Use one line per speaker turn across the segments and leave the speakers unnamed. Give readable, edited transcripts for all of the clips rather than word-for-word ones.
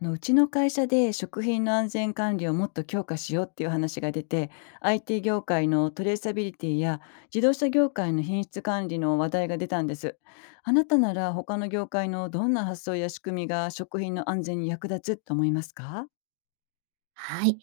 うちの会社で食品の安全管理をもっと強化しようっていう話が出て、 IT 業界のトレーサビリティや自動車業界の品質管理の話題が出たんです。あなたなら他の業界のどんな発想や仕組みが食品の安全に役立つと思いますか？
はい。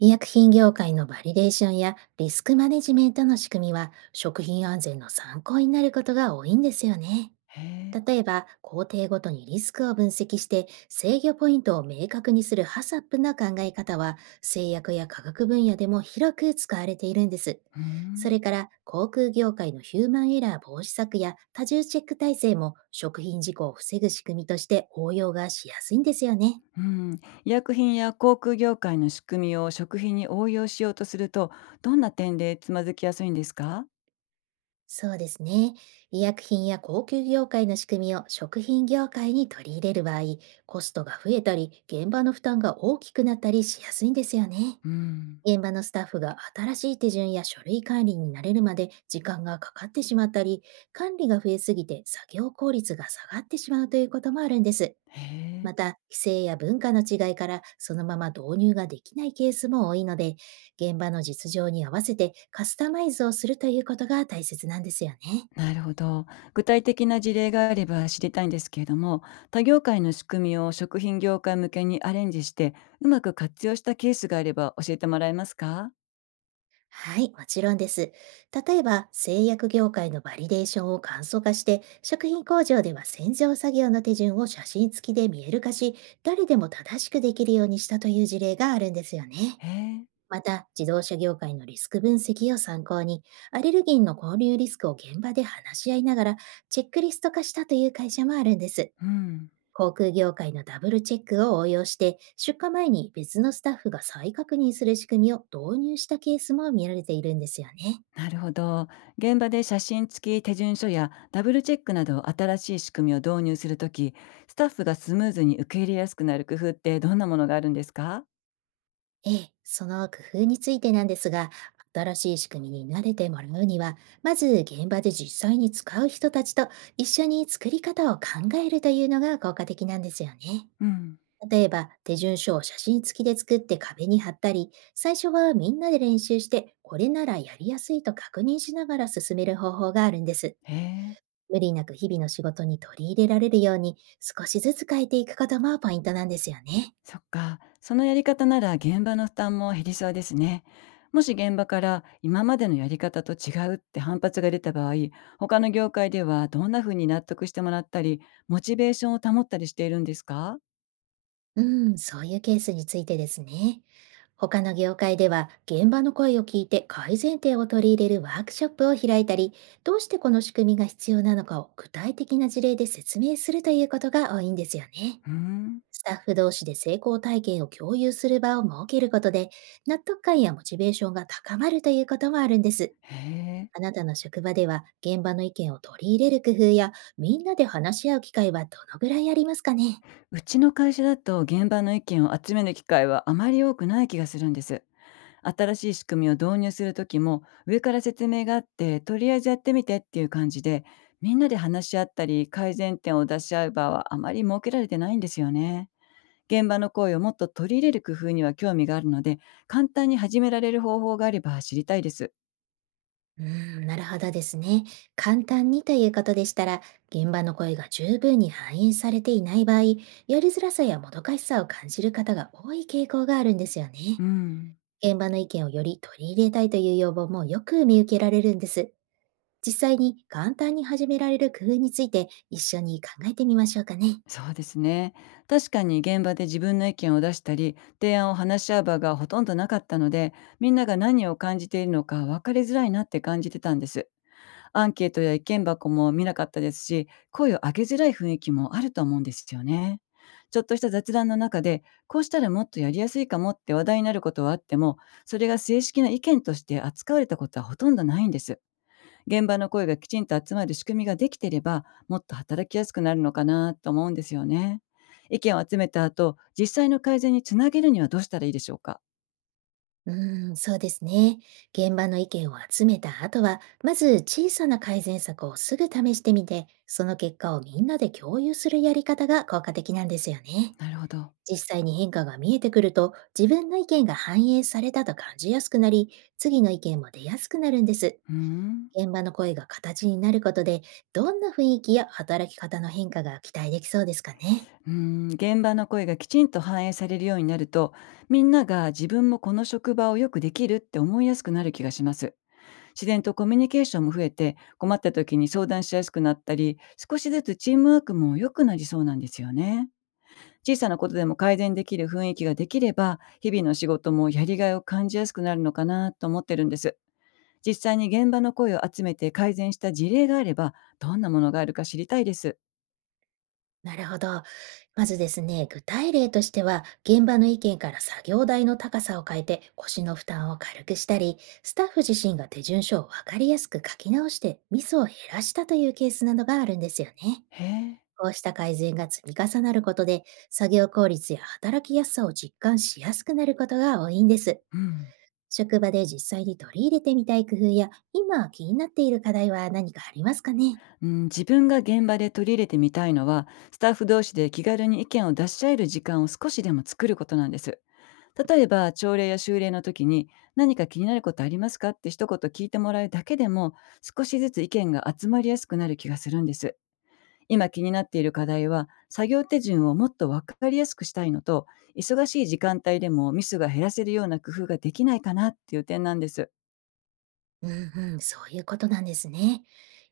医薬品業界のバリデーションやリスクマネジメントの仕組みは食品安全の参考になることが多いんですよね。
へえ。
例えば、工程ごとにリスクを分析して制御ポイントを明確にするハサップなの考え方は製薬や科学分野でも広く使われているんです。
うー
そ
ん。
れから航空業界のヒューマンエラー防止策や多重チェック体制も食品事故を防ぐ仕組みとして応用がしやすいんですよね。
うん、医薬品や航空業界の仕組みを食品に応用しようとすると、どんな点でつまずきやすいんですか？
そうですね。医薬品や高級業界の仕組みを食品業界に取り入れる場合、コストが増えたり、現場の負担が大きくなったりしやすいんですよね。
うん。
現場のスタッフが新しい手順や書類管理に慣れるまで時間がかかってしまったり、管理が増えすぎて作業効率が下がってしまうということもあるんです。
へえ。
また、規制や文化の違いからそのまま導入ができないケースも多いので、現場の実情に合わせてカスタマイズをするということが大切なんですよね。
なるほど。具体的な事例があれば知りたいんですけれども、他業界の仕組みを食品業界向けにアレンジして、うまく活用したケースがあれば教えてもらえますか？
はい、もちろんです。例えば、製薬業界のバリデーションを簡素化して、食品工場では洗浄作業の手順を写真付きで見える化し、誰でも正しくできるようにしたという事例があるんですよね。
へえ、
また、自動車業界のリスク分析を参考に、アレルギンの交流リスクを現場で話し合いながら、チェックリスト化したという会社もあるんです。
うん。
航空業界のダブルチェックを応用して、出荷前に別のスタッフが再確認する仕組みを導入したケースも見られているんですよね。
なるほど。現場で写真付き手順書やダブルチェックなど新しい仕組みを導入するとき、スタッフがスムーズに受け入れやすくなる工夫ってどんなものがあるんですか？
ええ、その工夫についてなんですが、新しい仕組みに慣れてもらうには、まず現場で実際に使う人たちと一緒に作り方を考えるというのが効果的なんですよね。
うん。
例えば、手順書を写真付きで作って壁に貼ったり、最初はみんなで練習して、これならやりやすいと確認しながら進める方法があるんです。
へえ。
無理なく日々の仕事に取り入れられるように、少しずつ変えていくこともポイントなんですよね。
そっか、そのやり方なら現場の負担も減りそうですね。もし現場から今までのやり方と違うって反発が出た場合、他の業界ではどんな風に納得してもらったり、モチベーションを保ったりしているんですか？
うん、そういうケースについてですね。他の業界では、現場の声を聞いて改善点を取り入れるワークショップを開いたり、どうしてこの仕組みが必要なのかを具体的な事例で説明するということが多いんですよね。
うーん、
スタッフ同士で成功体験を共有する場を設けることで、納得感やモチベーションが高まるということもあるんです。
へえ。
あなたの職場では、現場の意見を取り入れる工夫や、みんなで話し合う機会はどのぐらいありますかね？
うちの会社だと現場の意見を集める機会はあまり多くない気がするんです。新しい仕組みを導入する時も上から説明があって、とりあえずやってみてっていう感じで、みんなで話し合ったり改善点を出し合う場はあまり設けられてないんですよね。現場の声をもっと取り入れる工夫には興味があるので、簡単に始められる方法があれば知りたいです。
うーん、なるほどですね。簡単にということでしたら、現場の声が十分に反映されていない場合、やりづらさやもどかしさを感じる方が多い傾向があるんですよ
う
ね。
ん、
現場の意見をより取り入れたいという要望もよく見受けられるんです。実際に簡単に始められる工夫について一緒に考えてみましょうかね。
そうですね。確かに現場で自分の意見を出したり提案を話し合う場がほとんどなかったので、みんなが何を感じているのか分かりづらいなって感じてたんです。アンケートや意見箱も見なかったですし、声を上げづらい雰囲気もあると思うんですよね。ちょっとした雑談の中で、こうしたらもっとやりやすいかもって話題になることはあっても、それが正式な意見として扱われたことはほとんどないんです。現場の声がきちんと集まる仕組みができていれば、もっと働きやすくなるのかなと思うんですよね。意見を集めた後、実際の改善につなげるにはどうしたらいいでしょうか？
うーん、そうですね。現場の意見を集めた後は、まず小さな改善策をすぐ試してみて、その結果をみんなで共有するやり方が効果的なんですよね。
なるほど。
実際に変化が見えてくると、自分の意見が反映されたと感じやすくなり、次の意見も出やすくなるんです。
うーん。
現場の声が形になることで、どんな雰囲気や働き方の変化が期待できそうですかね。
うん、現場の声がきちんと反映されるようになると、みんなが自分もこの職場をよくできるって思いやすくなる気がします。自然とコミュニケーションも増えて、困った時に相談しやすくなったり、少しずつチームワークも良くなりそうなんですよね。小さなことでも改善できる雰囲気ができれば、日々の仕事もやりがいを感じやすくなるのかなと思ってるんです。実際に現場の声を集めて改善した事例があれば、どんなものがあるか知りたいです。
なるほど。まずですね、具体例としては、現場の意見から作業台の高さを変えて腰の負担を軽くしたり、スタッフ自身が手順書を分かりやすく書き直してミスを減らしたというケースなどがあるんですよね。
へえ。
こうした改善が積み重なることで、作業効率や働きやすさを実感しやすくなることが多いんです。
うん
職場で実際に取り入れてみたい工夫や、今気になっている課題は何かありますかね？
うん、自分が現場で取り入れてみたいのはスタッフ同士で気軽に意見を出し合える時間を少しでも作ることなんです。例えば朝礼や修礼の時に、何か気になることありますかって一言聞いてもらうだけでも、少しずつ意見が集まりやすくなる気がするんです。今気になっている課題は、作業手順をもっと分かりやすくしたいのと、忙しい時間帯でもミスが減らせるような工夫ができないかなっていう点なんです。
うんうん、そういうことなんですね。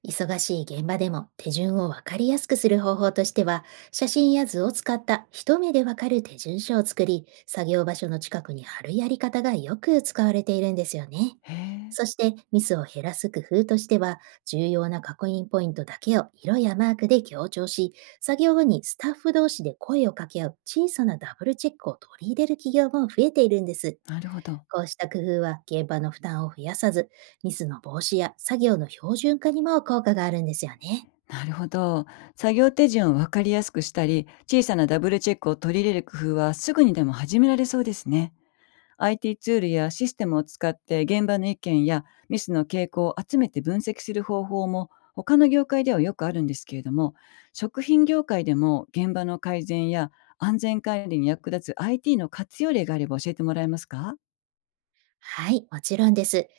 忙しい現場でも手順を分かりやすくする方法としては、写真や図を使った一目で分かる手順書を作り、作業場所の近くに貼るやり方がよく使われているんですよね。
へえ。
そしてミスを減らす工夫としては、重要な確認ポイントだけを色やマークで強調し、作業後にスタッフ同士で声を掛け合う小さなダブルチェックを取り入れる企業も増えているんです。
なるほど。
こうした工夫は現場の負担を増やさず、ミスの防止や作業の標準化にも効果があるんですよね。
なるほど。作業手順を分かりやすくしたり、小さなダブルチェックを取り入れる工夫はすぐにでも始められそうですね。IT ツールやシステムを使って現場の意見やミスの傾向を集めて分析する方法も他の業界ではよくあるんですけれども、食品業界でも現場の改善や安全管理に役立つ IT の活用例があれば教えてもらえますか？
はい、もちろんです。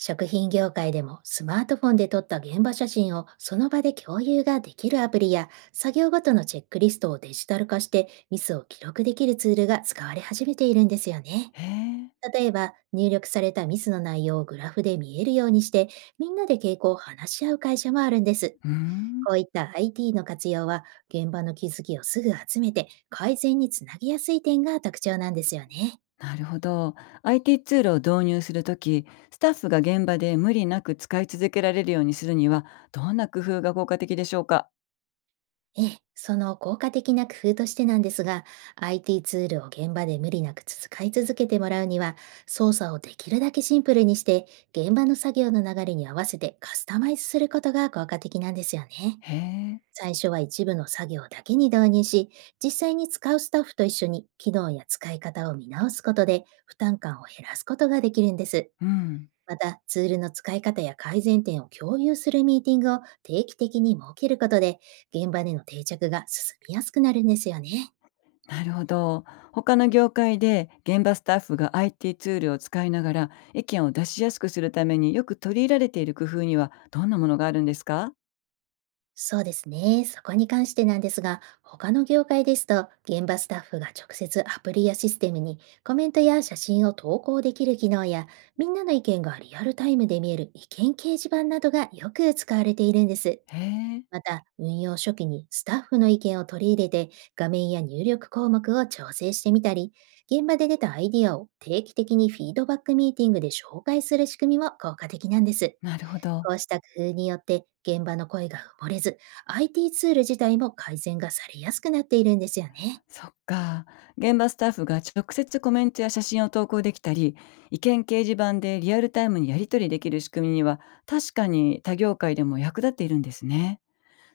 食品業界でもスマートフォンで撮った現場写真をその場で共有ができるアプリや作業ごとのチェックリストをデジタル化してミスを記録できるツールが使われ始めているんですよね。
へえ。
例えば入力されたミスの内容をグラフで見えるようにして、みんなで傾向を話し合う会社もあるんです。
うーん。
こういった IT の活用は、現場の気づきをすぐ集めて、改善につなげやすい点が特徴なんですよね。
なるほど。IT ツールを導入するとき、スタッフが現場で無理なく使い続けられるようにするには、どんな工夫が効果的でしょうか？
ええ、その効果的な工夫としてなんですが、IT ツールを現場で無理なく使い続けてもらうには、操作をできるだけシンプルにして、現場の作業の流れに合わせてカスタマイズすることが効果的なんですよね。
へえ。
最初は一部の作業だけに導入し、実際に使うスタッフと一緒に機能や使い方を見直すことで負担感を減らすことができるんです。
うん。
また、ツールの使い方や改善点を共有するミーティングを定期的に設けることで、現場での定着が進みやすくなるんですよね。
なるほど。他の業界で現場スタッフが IT ツールを使いながら意見を出しやすくするためによく取り入れられている工夫にはどんなものがあるんですか？
そうですね。そこに関してなんですが、他の業界ですと、現場スタッフが直接アプリやシステムにコメントや写真を投稿できる機能や、みんなの意見がリアルタイムで見える意見掲示板などがよく使われているんです。
へえ。
また、運用初期にスタッフの意見を取り入れて、画面や入力項目を調整してみたり、現場で出たアイディアを定期的にフィードバックミーティングで紹介する仕組みも効果的なんです。
なるほど。
こうした工夫によって、現場の声が埋もれず、IT ツール自体も改善がされやすくなっているんですよね。
そっか。現場スタッフが直接コメントや写真を投稿できたり、意見掲示板でリアルタイムにやり取りできる仕組みには、確かに他業界でも役立っているんですね。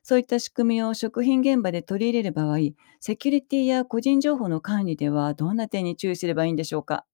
そういった仕組みを食品現場で取り入れる場合、セキュリティや個人情報の管理ではどんな点に注意すればいいんでしょうか？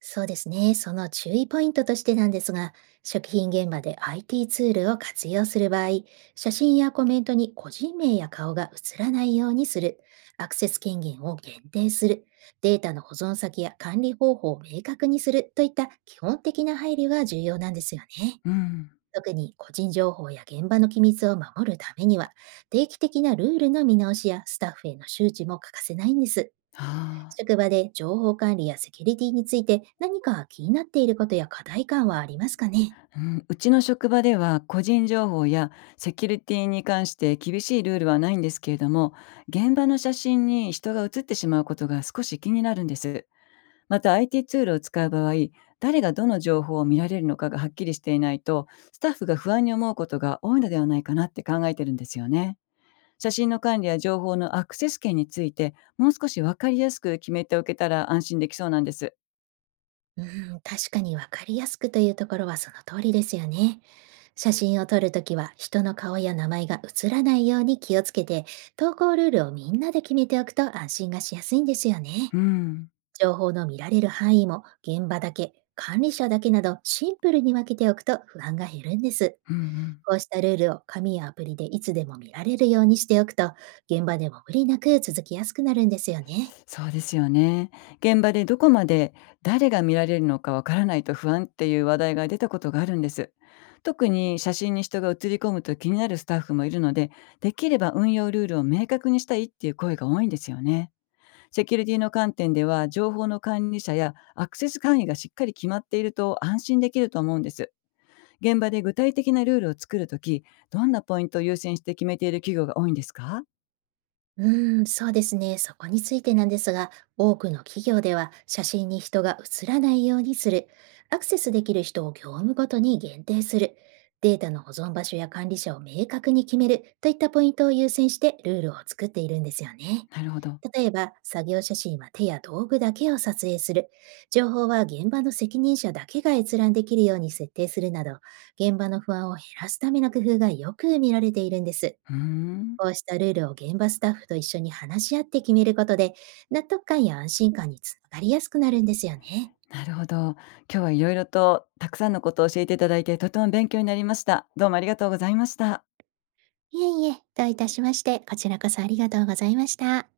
そうですね。その注意ポイントとしてなんですが、食品現場で IT ツールを活用する場合、写真やコメントに個人名や顔が映らないようにする、アクセス権限を限定する、データの保存先や管理方法を明確にするといった基本的な配慮が重要なんですよね。
うん。
特に個人情報や現場の機密を守るためには、定期的なルールの見直しやスタッフへの周知も欠かせないんです。
ああ。
職場で情報管理やセキュリティについて何か気になっていることや課題感はありますかね？
うん、うちの職場では個人情報やセキュリティに関して厳しいルールはないんですけれども、現場の写真に人が写ってしまうことが少し気になるんです。また IT ツールを使う場合、誰がどの情報を見られるのかがはっきりしていないと、スタッフが不安に思うことが多いのではないかなって考えてるんですよね。写真の管理や情報のアクセス権についてもう少し分かりやすく決めておけたら安心できそうなんです。
うん、確かにわかりやすくというところはその通りですよね。写真を撮るときは人の顔や名前が映らないように気をつけて、投稿ルールをみんなで決めておくと安心がしやすいんですよね。
うん
情報の見られる範囲も現場だけ、管理者だけなどシンプルに分けておくと不安が減るんです。
うん。うん、
こうしたルールを紙やアプリでいつでも見られるようにしておくと、現場でも無理なく続きやすくなるんですよね。
そうですよね。現場でどこまで誰が見られるのかわからないと不安っていう話題が出たことがあるんです。特に写真に人が写り込むと気になるスタッフもいるので、できれば運用ルールを明確にしたいっていう声が多いんですよね。セキュリティの観点では、情報の管理者やアクセス管理がしっかり決まっていると安心できると思うんです。現場で具体的なルールを作るとき、どんなポイントを優先して決めている企業が多いんですか？
うーん、そうですね。そこについてなんですが、多くの企業では写真に人が写らないようにする、アクセスできる人を業務ごとに限定する、データの保存場所や管理者を明確に決めるといったポイントを優先してルールを作っているんですよね。
なるほど。
例えば、作業写真は手や道具だけを撮影する、情報は現場の責任者だけが閲覧できるように設定するなど、現場の不安を減らすための工夫がよく見られているんです。
うーん。
こうしたルールを現場スタッフと一緒に話し合って決めることで、納得感や安心感につながりやすくなるんですよね。
なるほど。今日はいろいろとたくさんのことを教えていただいて、とても勉強になりました。どうもありがとうございました。
いえいえ、どういたしまして、こちらこそありがとうございました。